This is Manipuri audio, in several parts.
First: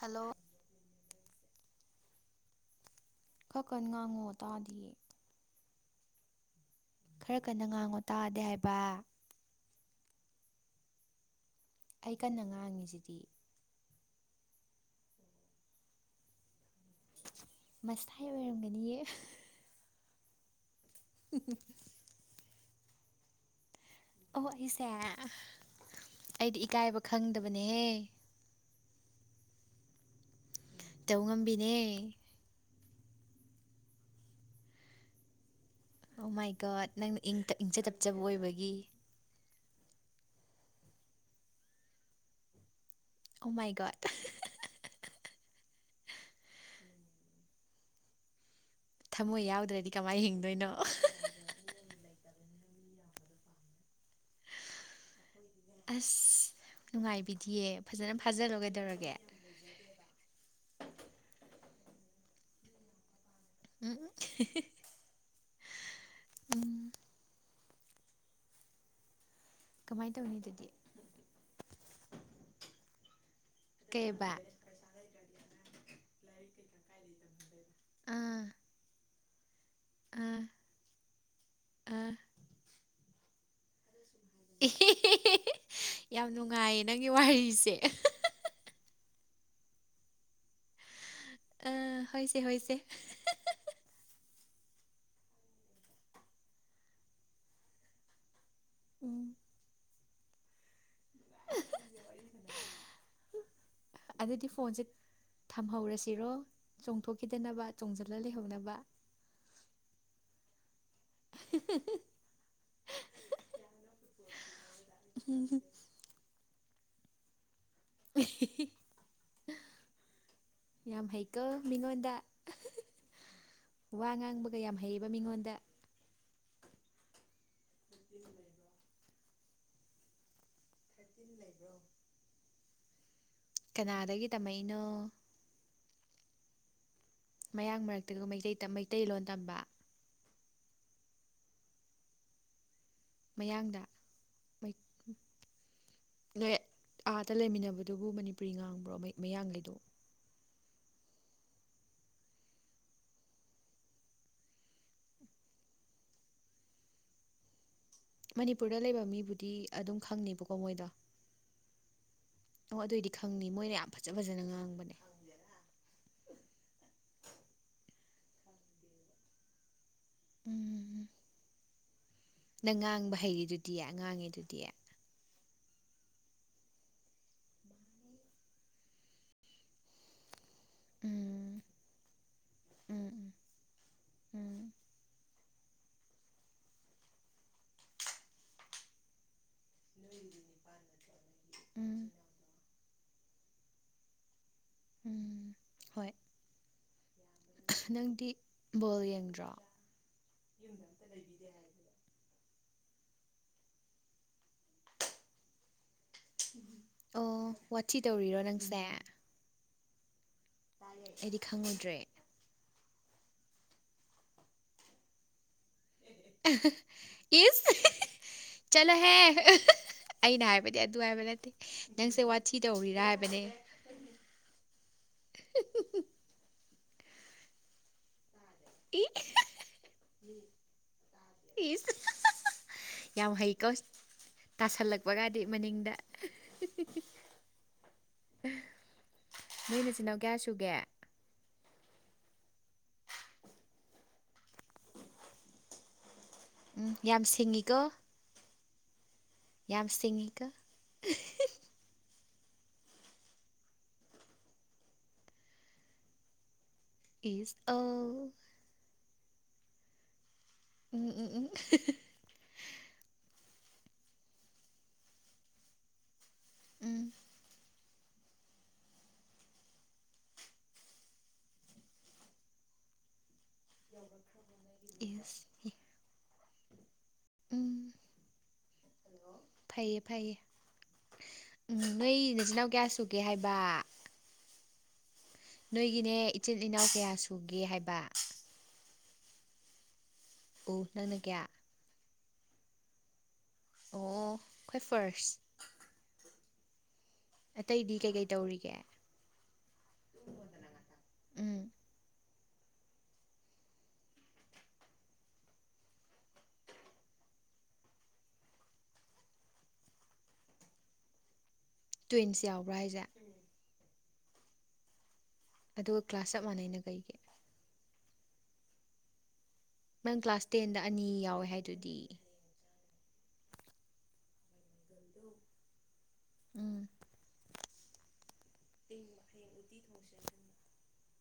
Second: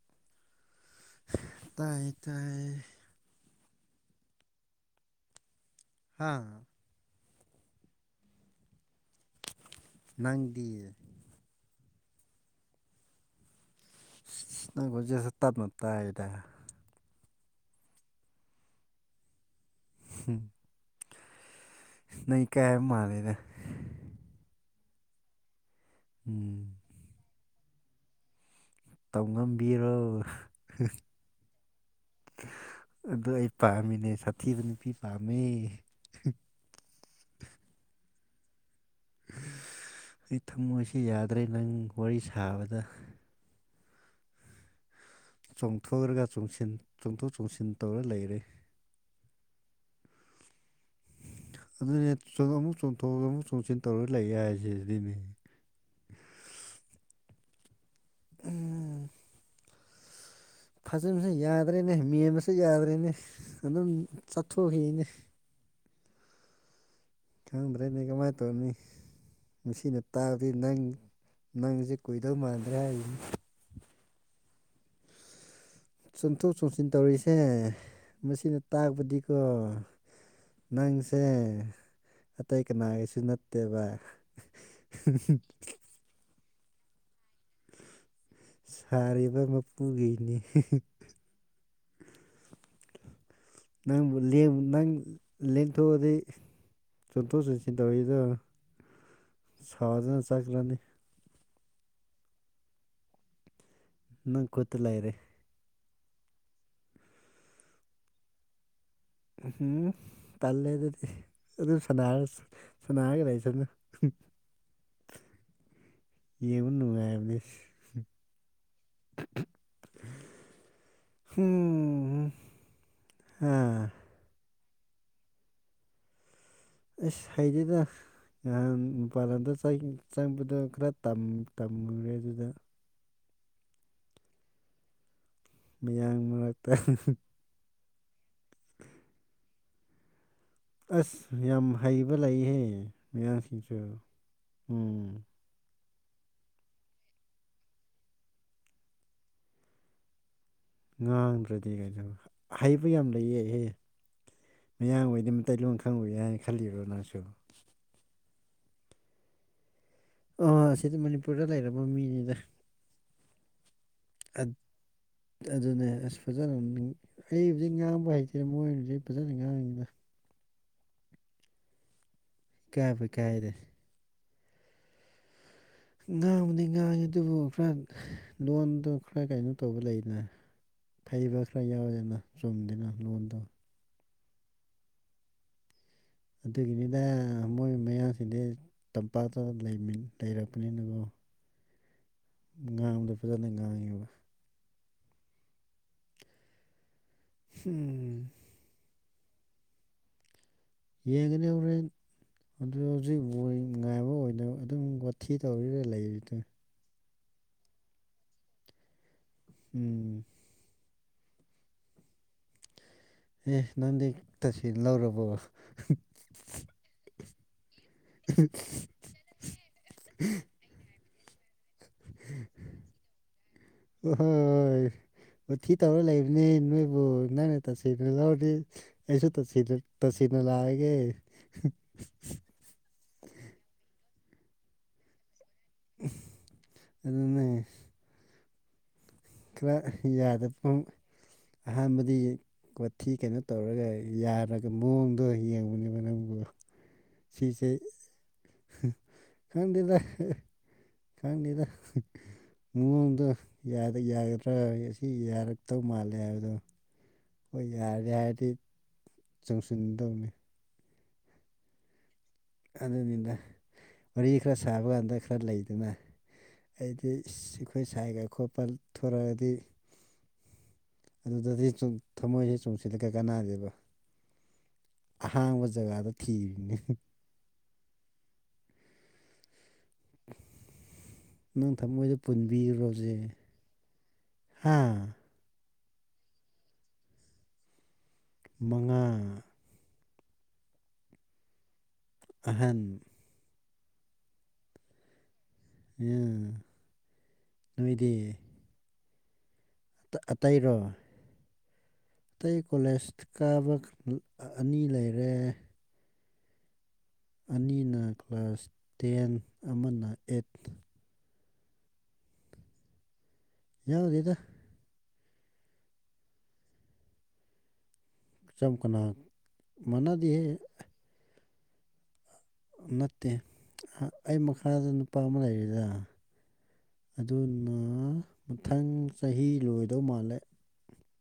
ꯍꯜꯂꯣ ꯇꯥꯏ ꯇꯥꯏꯌꯦ ꯈ ꯀꯟ ꯉꯥꯡꯉꯣ ꯇꯥꯥꯗꯤꯌꯦ ꯍꯥꯥ ꯈꯔ ꯀꯟꯅ ꯉꯥꯡꯉꯣ ꯇꯥꯗꯦ ꯍꯥꯏꯕ ꯅꯪꯗꯤ ꯑꯩ ꯀꯟꯅ ꯉꯥꯡꯉꯤꯁꯤꯗꯤ ꯅꯪ ꯈꯣꯟꯖꯦꯜꯁꯨ ꯇꯞꯅ ꯇꯥꯏꯗ ꯃꯁꯥꯏ ꯑꯣꯏꯔꯝꯒꯅꯤꯌꯦ ꯍꯨꯝ [unintelligible] ꯅꯪ ꯏꯀꯥꯏꯕ ꯃꯥꯜꯂꯤꯗ ꯑꯣ ꯑꯩꯁꯦ ꯑꯩꯗꯤ ꯎꯝ ꯏꯀꯥꯏꯕ ꯈꯪꯗꯕꯅꯦꯍꯦ ꯇꯧꯉꯝꯕꯤꯔꯣ ꯇꯧ ꯉꯝꯕꯤꯅꯦ ꯑꯗꯨ ꯑꯩ ꯄꯥꯝꯃꯤꯅꯦ ꯁꯥꯊꯤꯕ ꯅꯨꯄꯤ ꯄꯥꯝꯃꯦ ꯑꯣ ꯃꯥꯏꯒꯣꯠ ꯅꯪꯅ ꯏꯪꯖ ꯇꯞꯆꯕ ꯑꯣꯏꯕꯒꯤ ꯑꯩ ꯊꯝꯃꯣꯏꯁꯤ ꯌꯥꯗ꯭ꯔꯦ ꯅꯪ ꯋꯥꯔꯤ ꯁꯥꯕꯗ ꯑꯣ ꯃꯥꯏ ꯒꯣꯠ ꯑ ꯆꯣꯡꯊꯣꯛꯔꯒ ꯆꯣꯡꯁꯤꯟ ꯆꯣꯡꯊꯣꯛ ꯆꯣꯡꯁꯤꯟ ꯇꯧꯔ ꯂꯩꯔꯦ ꯊꯃꯣꯏ ꯌꯥꯎꯗ꯭ꯔꯗꯤ ꯀꯃꯥꯏ ꯍꯤꯡꯗꯣꯏꯅꯣ ꯑꯗꯨꯅꯦ ꯑꯃꯨꯛ ꯑꯃꯨꯛ ꯆꯣꯡꯊꯣꯛ ꯆꯣꯡꯁꯤꯟ ꯇꯧꯔ ꯂꯩꯌꯦ ꯍꯥꯏꯁꯦ ꯑꯗꯨꯒꯤꯅꯦ ꯑꯁ ꯅꯨꯡꯉꯥꯏꯕꯤꯗꯤꯌꯦ ꯐꯖꯅ ꯐꯥꯖꯜꯂꯣ ꯎꯝ ꯀꯩꯗꯧꯔꯒꯦ ꯐꯥꯖꯤꯟꯕꯁꯨ ꯌꯥꯗ꯭ꯔꯦꯅꯦ ꯃꯦꯟꯕꯁꯨ ꯌꯥꯗ꯭ꯔꯦꯅꯦ ꯑꯗꯨꯝ ꯎꯝ ꯆꯠꯊꯣꯛꯈꯤꯅꯦ [unintelligible] ꯈꯪꯗ꯭ꯔꯅꯦ ꯀꯃꯥꯏꯅ ꯇꯧꯅꯤ ꯁꯤꯅ ꯀꯃꯥꯏꯅ ꯇꯧꯅꯤ ꯇꯥꯕꯗꯤ ꯑꯗꯨꯗꯤ ꯅꯪ ꯅꯪꯁꯦ ꯀꯨꯏꯗꯧ ꯃꯥꯟꯗ꯭ꯔꯦ ꯍꯥꯏꯅꯤ ꯀꯩꯕ ꯆꯣꯡꯊꯣꯛ ꯆꯣꯡꯁꯤꯟ ꯇꯧꯔꯤꯁꯦ ꯑꯥ ꯃꯁꯤꯅ ꯇꯥꯛꯄꯗꯤꯀꯣ ꯑꯥ ꯅꯪꯁꯦ ꯑꯥ ꯑꯇꯩ ꯀꯅꯥꯒꯤꯁꯨ ꯅꯠ ꯇꯦꯕꯥ [unintelligible] ꯌꯥꯝ ꯅꯨꯡꯉꯥꯏꯌꯦ ꯅꯪꯒꯤ ꯋꯥꯔꯤꯁꯦ [unintelligible] ꯔꯤꯕ ꯃꯄꯨꯒꯤꯅꯤ ꯑꯥ ꯍꯣꯏꯁꯦ ꯍꯣꯏꯁꯦ ꯅꯪꯕꯨ ꯂꯦꯡ ꯅꯪ ꯂꯦꯡꯊꯣꯛꯑꯗꯤ ꯆꯠꯊꯣꯛ ꯆꯠꯁꯤꯟ ꯇꯧꯔꯤꯔꯣ ꯎꯝ ꯁꯥꯎꯗꯨꯅ ꯆꯠꯈꯔꯅꯤ ꯅꯪ ꯑꯗꯨꯗꯤ ꯈꯨꯠꯇ ꯐꯣꯟꯁꯦ ꯂꯩꯔꯦ ꯊꯝꯍꯧꯔꯁꯤꯔꯣ ꯆꯣꯡꯊꯣꯛꯈꯤꯗꯅꯕ ꯆꯣꯡꯖꯤꯜꯂ ꯂꯩꯍꯧꯅꯕ ꯎꯝ ꯇꯜꯂꯦ ꯑꯗꯨꯗꯤ ꯑꯗꯨꯝ ꯁꯥꯅꯔ ꯁꯥꯅꯔꯒ ꯂꯩꯁꯅꯣ [unintelligible] ꯌꯦꯡꯉꯨ ꯅꯨꯡꯉꯥꯏꯕꯅꯦ ꯌꯥꯝ ꯍꯩꯀꯣ ꯃꯤꯉꯣꯟꯗ ꯍꯨꯝ ꯍꯥ ꯋꯥ ꯉꯥꯡꯕꯒ ꯌꯥꯝ ꯍꯩꯌꯦꯕ ꯃꯤꯉꯣꯟꯗ ꯑꯁ ꯍꯩꯇꯦꯗ ꯅꯍꯥꯟ ꯃꯄꯥꯟꯂꯝꯗ ꯆꯪ ꯆꯪꯕꯗ ꯈꯔ ꯇꯝ ꯇꯝꯃꯨꯔꯦ ꯑꯗꯨꯗ ꯀꯅꯥꯗꯒꯤ ꯇꯝꯃꯛꯏꯅꯣ ꯃꯌꯥꯡ ꯃꯔꯛꯇ ꯃꯌꯥꯡ ꯃꯔꯛꯇꯒ ꯃꯩꯇꯩ ꯇꯝ ꯃꯩꯇꯩꯂꯣꯟ ꯇꯝꯕ ꯑꯁ ꯌꯥꯝ ꯍꯩꯕ ꯂꯩꯍꯦ ꯃꯌꯥꯡꯁꯤꯡꯁꯨ ꯃꯌꯥꯡꯗ ꯃꯩ- ꯎꯝ ꯅꯣꯏ ꯑꯗꯥ ꯂꯩꯃꯤꯟꯅꯕꯗꯨꯕꯨ ꯃꯅꯤꯄꯨꯔꯤ ꯉꯥꯡꯕ꯭ꯔꯣ ꯃꯌꯥꯡ ꯃꯌꯥꯡꯒꯩꯗꯣ ꯉꯥꯡꯗ꯭ꯔꯥꯗꯤ ꯀꯩꯅꯣ ꯍꯩꯕ ꯌꯥꯝ ꯂꯩꯌꯦ ꯍꯦ ꯃꯌꯥꯡ ꯑꯣꯏꯗꯤ ꯃꯩꯇꯩꯂꯣꯟ ꯈꯪꯉꯣꯏ ꯍꯥꯏꯅ ꯈꯜꯂꯤꯔꯣ ꯅꯪꯁꯨ ꯃꯅꯤꯄꯨꯔꯗ ꯂꯩꯕ ꯃꯤꯕꯨꯗꯤ ꯑꯗꯨꯝ ꯈꯪꯅꯤ ꯑꯣ ꯁꯤꯗꯤ ꯃꯅꯤꯄꯨꯔꯗ ꯂꯩꯔꯕ ꯃꯤꯅꯤꯗ ꯑꯣ ꯑꯗꯨꯑꯣꯏꯗꯤ ꯈꯪꯅꯤ ꯃꯣꯏꯅ ꯌꯥꯝ ꯐꯖꯥ ꯐꯖꯅꯥ ꯑꯠ- ꯉꯥꯡꯕꯅꯦ ꯑꯗꯨꯅꯦ ꯑꯁ ꯐꯖꯅꯥ ꯑꯩ ꯍꯧꯖꯤꯛ ꯉꯥꯡꯕ ꯍꯩꯇꯦ ꯃꯣꯏ ꯍꯧꯖꯤꯛ ꯐꯖꯅꯥ ꯉꯥꯡꯉꯤꯗ ꯎꯝ꯫ ꯅꯪ ꯏꯀꯥꯏꯕꯨ ꯉꯥꯡꯕ ꯏꯀꯥꯏꯗꯦ ꯍꯩꯔꯤꯗꯨꯗꯤ ꯉꯥꯡꯉꯤꯗꯨꯗꯤ ꯉꯥꯡꯕꯨꯗꯤ ꯉꯥꯡꯉꯤ ꯑꯗꯨꯕꯨ ꯈꯔ ꯂꯣꯟꯗꯣ ꯈꯔ ꯀꯩꯅꯣ ꯇꯧꯕ ꯂꯩꯗꯅ ꯐꯩꯕ ꯎꯝ ꯈꯔ ꯌꯥꯎꯋꯤꯗꯅ ꯆꯨꯝꯗꯦꯅ ꯎꯝ ꯂꯣꯟꯗꯣ ꯎꯝ꯫ ꯑꯗꯨꯒꯤꯅꯤꯗ ꯃꯣꯏ ꯃꯌꯥꯡꯁꯤꯡꯗꯤ ꯇꯝꯄꯥꯛꯇ ꯂꯩꯃꯤꯟ ꯂꯩꯔꯛꯄꯅꯤꯅꯀꯣ ꯎꯝ꯫ ꯉꯥꯡꯕꯗꯣ ꯐꯖꯅꯥ ꯉꯥꯡꯉꯦꯕ ꯎꯝ ꯍꯣꯏ ꯎꯝ ꯅꯪꯗꯤ ꯕꯣꯜ ꯌꯦꯡꯗ꯭ꯔꯣ ꯌꯦꯡꯒꯅꯤ ꯍꯣꯔꯦꯟ ꯑꯗꯨ ꯍꯧꯖꯤꯛ ꯕꯣꯜ ꯉꯥꯏꯕ ꯑꯣꯏꯅ ꯑꯗꯨꯝ ꯋꯥꯊꯤ ꯇꯧꯔꯤꯔ ꯂꯩꯔꯤꯗꯣ ꯑꯣ ꯋꯥꯊꯤ ꯇꯧꯔꯤꯔꯣ ꯅꯪꯁꯦ ꯎꯝ꯫ ꯑꯩꯗꯤ ꯈꯪꯉꯨꯗ꯭ꯔꯦ ꯑꯦ ꯅꯪꯗꯤ ꯇꯁꯦꯡ ꯂꯧꯔꯕꯣ ꯏꯁ ꯆꯠꯂꫭꯍꯦ ꯑꯩꯅ ꯍꯥꯏ ꯕꯗꯤ ꯑꯗꯨ ꯍꯥꯏꯕ ꯅꯠꯇꯦ ꯅꯪꯁꯦ ꯋꯥꯊꯤ ꯇꯧꯔꯤꯔꯥ ꯍꯥꯏꯕꯅꯦ ꯅꯦ ꯅꯣꯏꯕꯨ ꯅꯪꯅ ꯇꯁꯦꯡꯅ ꯂꯧꯔꯗꯤ ꯏ ꯑꯩꯁꯨ ꯇꯁꯦꯡꯅ ꯇꯁꯦꯡꯅ ꯂꯥꯛꯑꯒꯦ ꯏꯁ ꯌꯥꯝ ꯍꯩꯀꯣ ꯇꯥꯁꯜꯂꯛꯄꯒꯗꯤ ꯃꯅꯤꯡꯗ ꯑꯗꯨꯅꯦ ꯈꯔ ꯅꯣꯏ ꯅꯆꯤꯟꯅꯥꯎ ꯀꯌꯥ ꯁꯨꯒꯦ ꯌꯥꯗꯕ ꯑꯍꯥꯟꯕꯗꯤ ꯀꯣꯊꯤ ꯀꯩꯅꯣ ꯇꯧꯔꯒ ꯌꯥꯔꯒ ꯃꯑꯣꯡꯗꯣ ꯌꯦꯡꯕꯅꯦꯕ ꯅꯪꯕꯨ ꯎꯝ ꯌꯥꯝ ꯁꯤꯁꯦ ꯁꯤꯡꯉꯤꯀꯣ [inaudible] ꯌꯥꯝ ꯁꯤꯡꯉꯤꯀꯣ ꯗꯦꯗꯥ ꯃꯥꯑꫭꯡꯗꯣ ꯌꯥꯗ ꯌꯥꯒꯗ꯭ꯔꯥ ꯑꯁꯤ ꯌꯥꯔꯛꯇꯧ ꯃꯥꯜꯂꯦ ꯍꯥꯏꯕꯗꯣ ꯏꯁ ꯍꯣꯏ ꯌꯥꯔꯦ ꯑꯧ ꯍꯥꯏꯔꯗꯤ ꯆꯪꯁꯤꯟꯗꯧꯅꯤ ꯎꯝ ꯎꯝ ꯎꯝ ꯑꯗꯨꯅꯤꯗ ꯋꯥꯔꯤ ꯈꯔ ꯁꯥꯕ ꯀꯥꯟꯗ ꯈꯔ ꯂꯩꯗꯅ ꯎꯝ ꯑꯩꯗꯤ ꯏꯁ ꯑꯩꯈꯣꯏ ꯁꯥꯏꯒ ꯈꯣꯠꯄꯥꯜ ꯊꯣꯔꯛꯑꯗꯤ ꯑꯗꯨꯗꯗꯤ ꯁꯨꯝ ꯊꯝꯃꯣꯏꯁꯦ ꯆꯣꯡꯁꯤꯜꯂꯒ ꯀꯩ ꯀꯅꯥꯗꯣꯏꯕ ꯏꯁ ꯑꯍꯥꯡꯕ ꯖꯒꯥꯗ ꯊꯤꯔꯤꯅꯦ ꯎꯝ ꯐꯩꯑꯦ ꯐꯩꯌꯦ ꯅꯪ ꯊꯃꯣꯏꯗ ꯅꯣꯏ ꯅꯆꯤꯟꯅꯥꯎ ꯀꯌꯥ ꯄꯨꯟꯕꯤꯈ꯭ꯔꯣꯁꯦ ꯁꯨꯒꯦ ꯍꯥꯏꯕ ꯍꯥ ꯅꯣꯏꯒꯤꯅꯦ ꯏꯆꯤꯜ ꯏꯅꯥꯎ ꯀꯌꯥ ꯁꯨꯒꯦ ꯍꯥꯏꯕ ꯃꯉꯥ ꯑꯣ ꯅꯪꯅ ꯀꯌꯥ ꯑꯍꯟ ꯑꯣ ꯈ꯭ꯋꯥꯏ ꯐꯥꯔꯁ ꯎꯝ ꯑꯇꯩꯗꯤ ꯀꯩꯀꯩ ꯇꯧꯔꯤꯒꯦ ꯇ ꯑꯇꯩꯔꯣ ꯎꯝ ꯑꯇꯩ ꯀꯣꯂꯦꯖ ꯀꯥꯕ ꯑꯅꯤ ꯂꯩꯔꯦ ꯑꯅꯤꯅ ꯀ꯭ꯂꯥꯁ ꯇꯦꯟ ꯑꯃꯅ ꯑꯦꯠ ꯇ꯭ꯋꯤꯟꯁ ꯌꯥꯎꯕ꯭ꯔꯥ ꯍꯥꯏꯖꯦ ꯌꯥꯎꯗꯦꯗ ꯑꯗꯨꯒ ꯀ꯭ꯂꯥꯁ ꯆꯞ ꯃꯥꯟꯅꯩꯅ ꯀꯩꯒꯤ ꯆꯝ ꯀꯅꯥ ꯅꯪ ꯃꯥꯟꯅꯗꯦꯍꯦ ꯀ꯭ꯂꯥꯁ ꯇꯦꯟꯗ ꯑꯅꯤ ꯌꯥꯎꯋꯦ ꯍꯥꯏꯗꯨꯗꯤ ꯅꯠꯇꯦ ꯑ ꯑꯩ ꯃꯈꯥꯗ ꯅꯨꯄꯥ ꯑꯃ ꯂꯩꯔꯦꯅꯥ ꯎꯝ ꯑꯗꯨꯅ ꯃꯊꯪ ꯆꯍꯤ ꯂꯣꯏꯗꯧ ꯃꯥꯜꯂꯦ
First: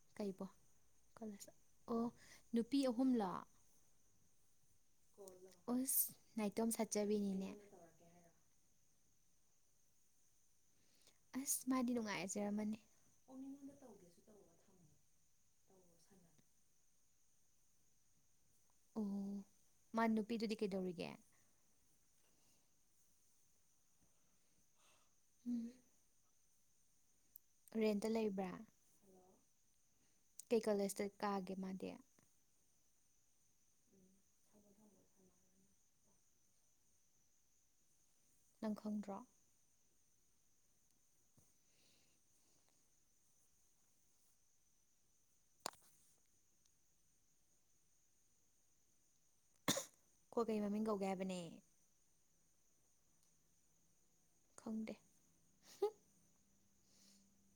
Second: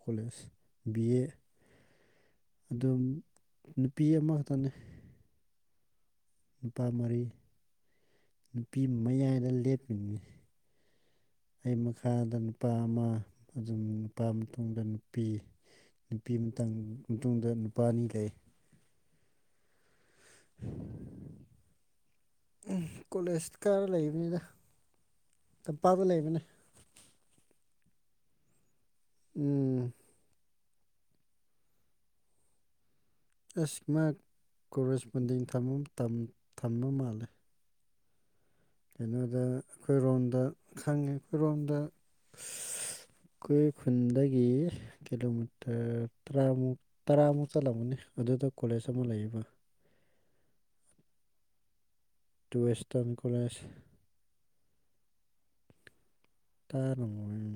ꯀꯣꯂꯦꯖ ꯀꯩꯕꯣ ꯕꯤ ꯑꯦ ꯀꯣꯂꯦꯖ ꯑꯣ ꯅꯨꯄꯤ ꯑꯗꯨ ꯑꯍꯨꯝꯂꯣ ꯅꯨꯄꯤ ꯑꯃ ꯈꯛꯇꯅꯦ ꯑꯣꯁ ꯅꯨꯄꯥ ꯃꯔꯤ ꯅꯨꯄꯤ ꯃꯌꯥꯏꯗ ꯂꯦꯞꯄꯤꯅꯦ ꯑꯁ ꯑꯩ ꯃꯥꯗꯤ ꯃꯈꯥꯗ ꯅꯨꯄꯥ ꯅꯨꯡꯉꯥꯏꯖꯔꯝꯃꯅꯤ ꯑꯃ ꯑꯗꯨꯝ ꯅꯨꯄꯥ ꯃꯇꯨꯡꯗ ꯅꯨꯄꯤ ꯅꯨꯄꯤ ꯃꯊꯪ ꯃꯇꯨꯡꯗ ꯅꯨꯄꯥ ꯑꯅꯤ ꯂꯩ ꯑꯣ ꯃꯥ ꯅꯨꯄꯤꯗꯨꯗꯤ ꯀꯩꯗꯧꯔꯤꯒꯦ ꯎꯝ ꯀꯣꯂꯦꯖ ꯀꯥꯔ ꯂꯩꯕꯅꯤꯗ ꯎꯝ ꯇꯝꯄꯥꯛꯇ ꯂꯩꯕꯅꯦ ꯔꯦꯟꯇ ꯂꯩꯕ꯭ꯔꯥ ꯎꯝ ꯀꯩ ꯀꯣꯂꯦꯁꯇ ꯀꯥꯒꯦ ꯃꯥꯗꯤ ꯑꯁ ꯃꯥ ꯀꯣꯔꯦꯁꯄꯣꯟꯗꯤꯡ ꯇꯝꯒꯨꯝ ꯇꯝ ꯇꯝꯕ ꯃꯥꯜꯂꯦ ꯅꯪ ꯈꯪꯗ꯭ꯔꯣ ꯀꯩꯅꯣꯗ ꯑꯩꯈꯣꯏꯔꯣꯝꯗ ꯈꯪꯉꯦ ꯑꯩꯈꯣꯏꯔꯣꯝꯗ ꯁꯁ ꯑꯩꯈꯣꯏ ꯈꯨꯟꯗꯒꯤ ꯀꯤꯂꯣꯃꯤꯇꯔ ꯇꯔꯥꯃꯨꯛ ꯇꯔꯥꯃꯨꯛ ꯆꯠꯂꯝꯒꯅꯤ ꯑꯗꯨꯗ ꯀꯣꯂꯦꯖ ꯑꯃ ꯂꯩꯌꯦꯕ ꯀꯣ ꯀꯩ ꯃꯃꯤꯡ ꯀꯧꯒꯦ ꯍꯥꯏꯕꯅꯦ ꯇꯨ ꯋꯦꯁꯇꯔꯟ ꯀꯣꯂꯦꯖ ꯈꯪꯗꯦ ꯇꯥꯔꯝꯃꯣꯏ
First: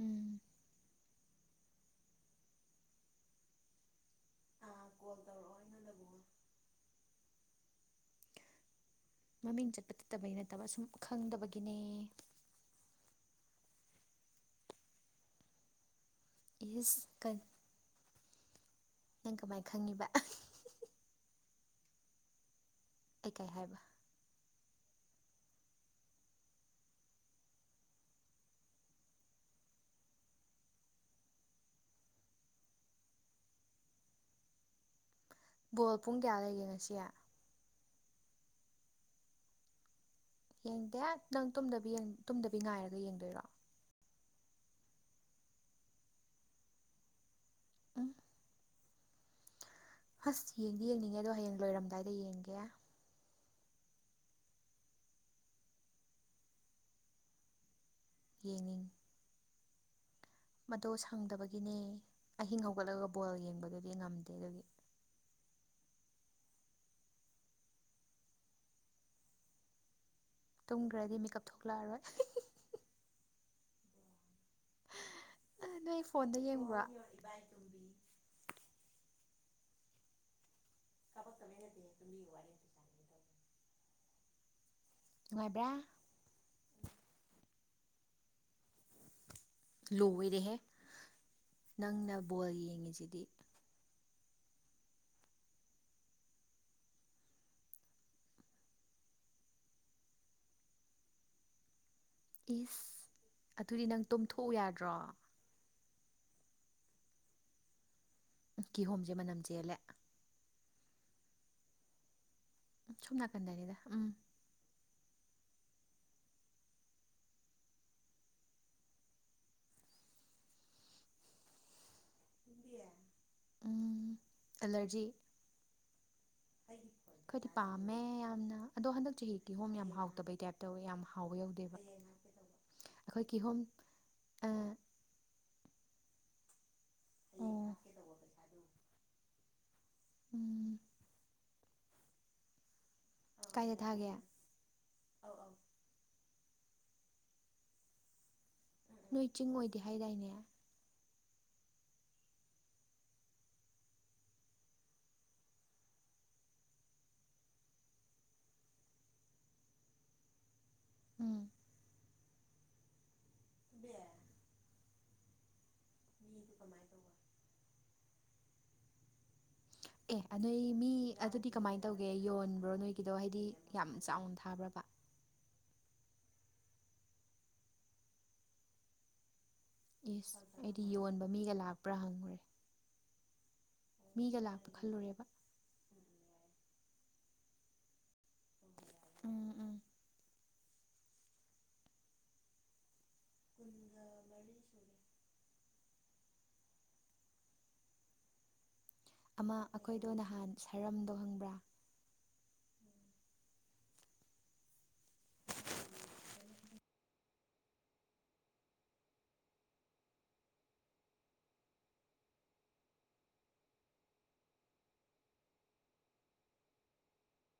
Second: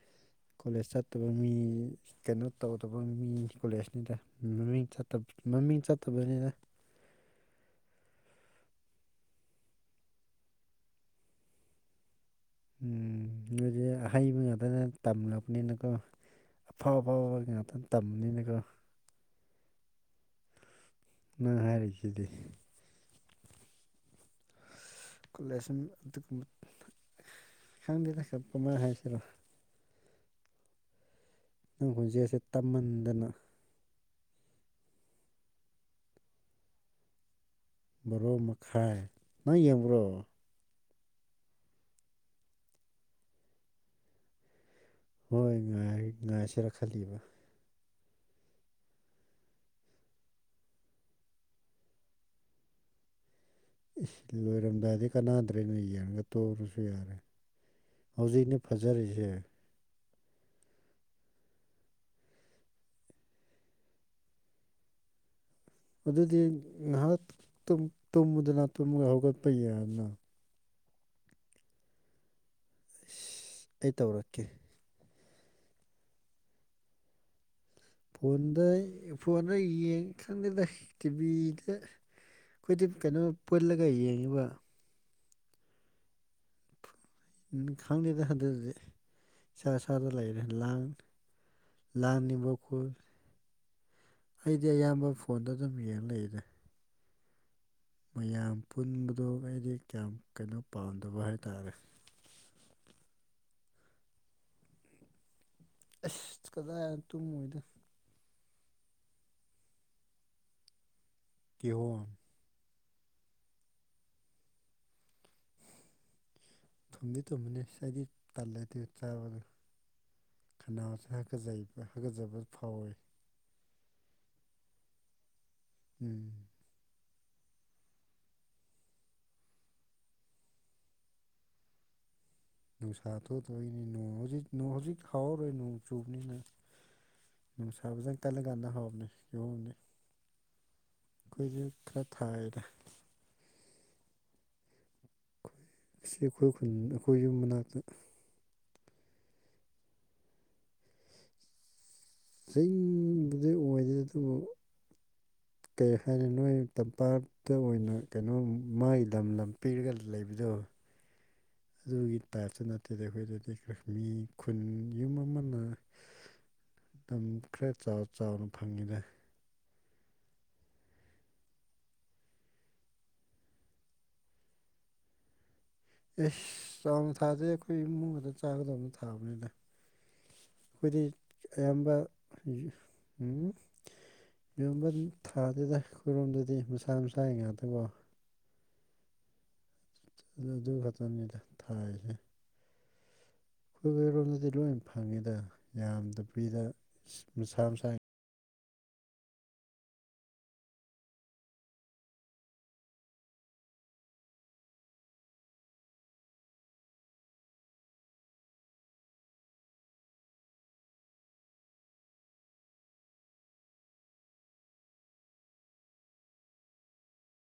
ꯎꯝ ꯀꯣꯂꯦꯖ ꯆꯠꯇꯕ ꯃꯤ ꯀꯩꯅꯣ ꯇꯧꯗꯕ ꯃꯤ ꯀꯣꯂꯦꯖꯅꯤꯗꯥ ꯃꯃꯤꯡ ꯆꯠꯇꯕ ꯃꯃꯤꯡ ꯆꯠꯇꯕꯅꯤꯗ ꯃꯃꯤꯡ ꯆꯠꯄ ꯆꯠꯇꯕꯩ ꯅꯠꯇꯕ ꯁꯨꯝ ꯈꯪꯗꯕꯒꯤꯅꯦ ꯎꯝ ꯅꯣꯏꯗꯤ ꯑꯍꯩꯕ ꯉꯥꯇꯅ ꯇꯝꯂꯛꯄꯅꯤꯅꯀꯣ ꯑꯐꯥꯎ ꯏꯁ ꯑꯐꯥꯎꯕ ꯉꯥꯛꯇꯥ ꯇꯝꯕꯅꯤꯅꯀꯣ ꯅꯪ ꯀꯃꯥꯏ ꯈꯪꯉꯤꯕ ꯅꯪ ꯍꯥꯏꯔꯤꯁꯤꯗꯤ ꯑꯩ ꯀꯩ ꯍꯥꯏꯕ ꯀꯣꯂꯦꯁꯟ ꯑꯗꯨꯒꯨꯝ ꯈꯪꯗꯦꯗ ꯀꯃꯥꯏ ꯍꯥꯏꯁꯤꯔꯥ ꯅꯪ ꯈꯣꯟꯖꯦꯟꯁꯦ ꯇꯞꯃꯟꯗꯅ ꯕꯣꯜ ꯄꯨꯡ ꯀꯌꯥ ꯂꯩꯒꯦ ꯉꯁꯤ ꯕꯥꯔꯣ ꯃꯈꯥꯏ ꯅꯪ ꯌꯦꯡꯕ꯭ꯔꯣ ꯌꯦꯡꯗꯦ ꯅꯪ ꯇꯨꯝꯗꯕꯤ ꯌꯦꯡ ꯇꯨꯝꯗꯕꯤ ꯉꯥꯏꯔꯒ ꯌꯦꯡꯗꯣꯏꯔꯣ ꯍꯣꯏ ꯉꯥꯏ ꯉꯥꯏꯁꯤꯔꯥ ꯈꯜꯂꯤꯕ ꯎꯝ ꯍꯁ ꯌꯦꯡꯗꯤ ꯌꯦꯡꯅꯤꯡꯉꯦ ꯑꯗꯣ ꯍꯌꯦꯡ ꯂꯣꯏꯔꯝꯗꯥꯏꯗ ꯌꯦꯡꯒꯦ ꯏꯁ ꯂꯣꯏꯔꯝꯗꯥꯏꯗꯤ ꯀꯅꯥꯗ꯭ꯔꯦꯅꯦ ꯌꯦꯡꯔꯒ ꯇꯣꯛꯔꯥꯁꯨ ꯌꯥꯔꯦ ꯍꯧꯖꯤꯛꯅꯦ ꯌꯦꯡꯅꯤꯡ ꯐꯖꯔꯤꯁꯦ ꯃꯗꯣ ꯁꯪꯗꯕꯒꯤꯅꯦ ꯑꯍꯤꯡ ꯍꯧꯒꯠꯂꯒꯥ ꯕꯣꯜ ꯌꯦꯡꯕꯗꯨꯗꯤ ꯉꯝꯗꯦ ꯑꯗꯨꯒꯤ ꯑꯗꯨꯗꯤ ꯉꯥꯏꯍꯥꯛ ꯇꯨꯝ ꯇꯨꯝꯃꯨꯗꯅ ꯇꯨꯝꯃꯒ ꯍꯧꯒꯠꯄ ꯌꯥꯏꯅ ꯇꯨꯝꯒ꯭ꯔꯥꯗꯤ ꯃꯤꯀꯞ ꯊꯣꯛꯂꯛꯑꯔꯣꯏ ꯁꯤ ꯑꯩ ꯇꯧꯔꯛꯀꯦ ꯑꯥ ꯅꯣꯏ ꯐꯣꯟꯗ ꯌꯦꯡꯕ꯭ꯔꯥ ꯐꯣꯟꯗ ꯐꯣꯟꯗ ꯌꯦꯡ ꯈꯪꯗꯗ ꯇꯤꯚꯤꯗ ꯑꯩꯗꯤ ꯀꯩꯅꯣ ꯄꯨꯜꯂꯒꯥ ꯌꯦꯡꯉꯤꯕ ꯅꯨꯡꯉꯥꯏꯕ꯭ꯔꯥ ꯎꯝ ꯈꯪꯗꯦꯗ ꯑꯗꯨꯗꯤ ꯏꯁꯥ ꯏꯁꯥꯗ ꯂꯩꯥꯔꯦ ꯂꯣꯏꯔꯦꯍꯦ ꯂꯥꯡ ꯅꯪꯅ ꯕꯣꯜ ꯂꯪꯅꯤꯡꯕ ꯈꯨ ꯌꯦꯡꯉꯤꯁꯤꯗꯤ ꯑꯩꯗꯤ ꯑꯌꯥꯝꯕ ꯐꯣꯟꯗ ꯑꯗꯨꯝ ꯌꯦꯡ ꯂꯩꯔꯦ ꯃꯌꯥꯝ ꯄꯨꯟꯕꯗꯣ ꯑꯩꯗꯤ ꯀꯌꯥꯝ ꯀꯩꯅꯣ ꯄꯥꯝꯗꯕ ꯍꯥꯏꯇꯥꯔꯦ ꯏꯁ ꯑꯗꯨꯗꯤ ꯅꯪ ꯇꯣꯝꯊꯣꯛꯎ ꯌꯥꯗ꯭ꯔꯣ ꯑꯁ ꯀꯗꯥꯏ ꯇꯨꯝꯃꯣꯏꯗ ꯎꯝ ꯀꯤꯍꯣꯝꯖꯦ ꯃꯅꯝ ꯆꯦꯜꯂꯦ ꯀꯤꯍꯣꯝ ꯁꯣꯝ ꯅꯥꯀꯟꯗꯅꯤꯗ ꯎꯝ ꯊꯨꯝꯗꯤ ꯊꯨꯝꯕꯅꯤ ꯑꯩꯗꯤ ꯇꯜꯂꯦꯗꯤ ꯆꯥꯕꯗ ꯈꯅꯥꯎ ꯁꯤ ꯍꯥꯀꯥꯖꯩ ꯍꯥꯒꯠꯖꯕ ꯐꯥꯎꯋꯦ ꯎꯝ ꯑꯦꯂꯔꯖꯤ ꯎꯝ ꯈꯣꯏꯗꯤ ꯄꯥꯝꯃꯦ ꯌꯥꯝꯅ ꯑꯗꯣ ꯍꯟꯗꯛ ꯆꯍꯤ ꯀꯤꯍꯣꯝ ꯌꯥꯝ ꯍꯥꯎꯇꯕꯩ ꯇꯥꯏꯞ ꯇꯧꯋꯦ ꯌꯥꯝ ꯍꯥꯎꯕ ꯌꯧꯗꯦꯕ ꯅꯨꯡꯁꯥ ꯑꯩꯈꯣꯏ ꯀꯤꯍꯣꯝ ꯊꯣꯛꯇꯥꯕꯩꯅꯤ ꯅꯣꯡ ꯍꯧꯖꯤꯛ ꯑꯥ ꯅꯣꯡ ꯍꯧꯖꯤꯛ ꯍꯥꯎꯔꯣꯏ ꯅꯣꯡ ꯆꯨꯕꯅꯤꯅ ꯑꯣ ꯅꯨꯡꯁꯥ ꯐꯖꯥ ꯀꯜꯂꯀꯥꯟꯗ ꯍꯥꯎꯕꯅꯤ ꯀꯤꯍꯣꯝꯗꯤ ꯎꯝ ꯈꯣꯏꯒꯤ ꯈꯔ ꯊꯥꯏꯗ ꯀꯥꯏꯗꯥ ꯊꯥꯒꯦ ꯑꯁꯤ ꯑꯩꯈꯣꯏ ꯈꯨꯟꯒꯤ ꯑꯩꯈꯣꯏ ꯌꯨꯝ ꯃꯅꯥꯛꯇ ꯅꯣꯏ ꯆꯤꯡ ꯑꯣꯏꯗꯦ ꯍꯥꯏꯗꯥꯏꯅꯦ ꯆꯤꯡꯕꯨꯗꯤ ꯑꯣꯏꯗꯦ ꯑꯗꯨꯕꯨ ꯀꯔꯤ ꯍꯥꯏꯅꯤ ꯅꯣꯏ ꯇꯝꯄꯥꯛ ꯇ ꯑꯣꯏꯅ ꯀꯩꯅꯣ ꯃꯥꯒꯤ ꯂꯝ ꯂꯝ ꯄꯤꯔꯒ ꯂꯩꯕꯗꯣ ꯎꯝ ꯑꯗꯨꯒꯤ ꯇꯥꯏꯞꯇ ꯅꯠꯇꯦꯗ ꯑꯩꯈꯣꯏꯗꯗꯤ ꯃꯤ ꯈꯨꯟ ꯌꯨꯝ ꯑꯃꯅ ꯂꯝ ꯈꯔ ꯆꯥꯎ ꯆꯥꯎꯅ ꯐꯪꯉꯤꯗ ꯑꯦ ꯅꯣꯏ ꯃꯤ ꯑꯗꯨꯗꯤ ꯀꯃꯥꯏꯅ ꯇꯧꯒꯦ ꯌꯣꯟꯕ꯭ꯔꯣ ꯅꯣꯏꯒꯤꯗꯣ ꯍꯥꯏꯗꯤ ꯌꯥꯝ ꯆꯥꯎꯅ ꯊꯥꯕ꯭ꯔꯕ ꯢꯁ ꯆꯥꯎꯅ ꯊꯥꯗꯦ ꯑꯩꯈꯣꯏ ꯏꯃꯨꯡ ꯈꯇ ꯆꯥꯒꯗꯧꯕ ꯊꯥꯕꯅꯤꯗ ꯢꯁ ꯑꯩꯗꯤ ꯑꯩꯈꯣꯏꯗꯤ ꯌꯣꯟꯕ ꯃꯤꯒ ꯂꯥꯛꯄ꯭ꯔꯥ ꯑꯌꯥꯝꯕ ꯍꯪꯉꯨꯔꯦ ꯎꯝ ꯃꯤꯒ ꯂꯥꯛꯄ ꯌꯣꯟꯕ ꯈꯜꯂꯨꯔꯦꯕ ꯊꯥꯗꯦꯗ ꯑꯈꯣꯏꯔꯣꯝꯗꯗꯤ ꯃꯁꯥ ꯃꯁꯥꯒꯤ ꯉꯥꯛꯇꯒꯣ ꯎꯝ ꯎꯝ ꯑꯗꯨ ꯑꯗꯨ ꯈꯛꯇꯅꯤꯗ ꯊꯥꯔꯤꯁꯦ ꯑꯩꯈꯣꯏꯔꯣꯝꯗꯗꯤ ꯂꯣꯏ ꯐꯪꯉꯤꯗ ꯌꯥꯝꯗꯕꯤꯗ ꯃꯁꯥ ꯃꯁꯥ ꯑꯃ ꯑꯩꯈꯣꯏꯗꯣ ꯅꯍꯥꯟ ꯁꯔꯝꯗꯣ ꯈꯪꯕ꯭ꯔꯥ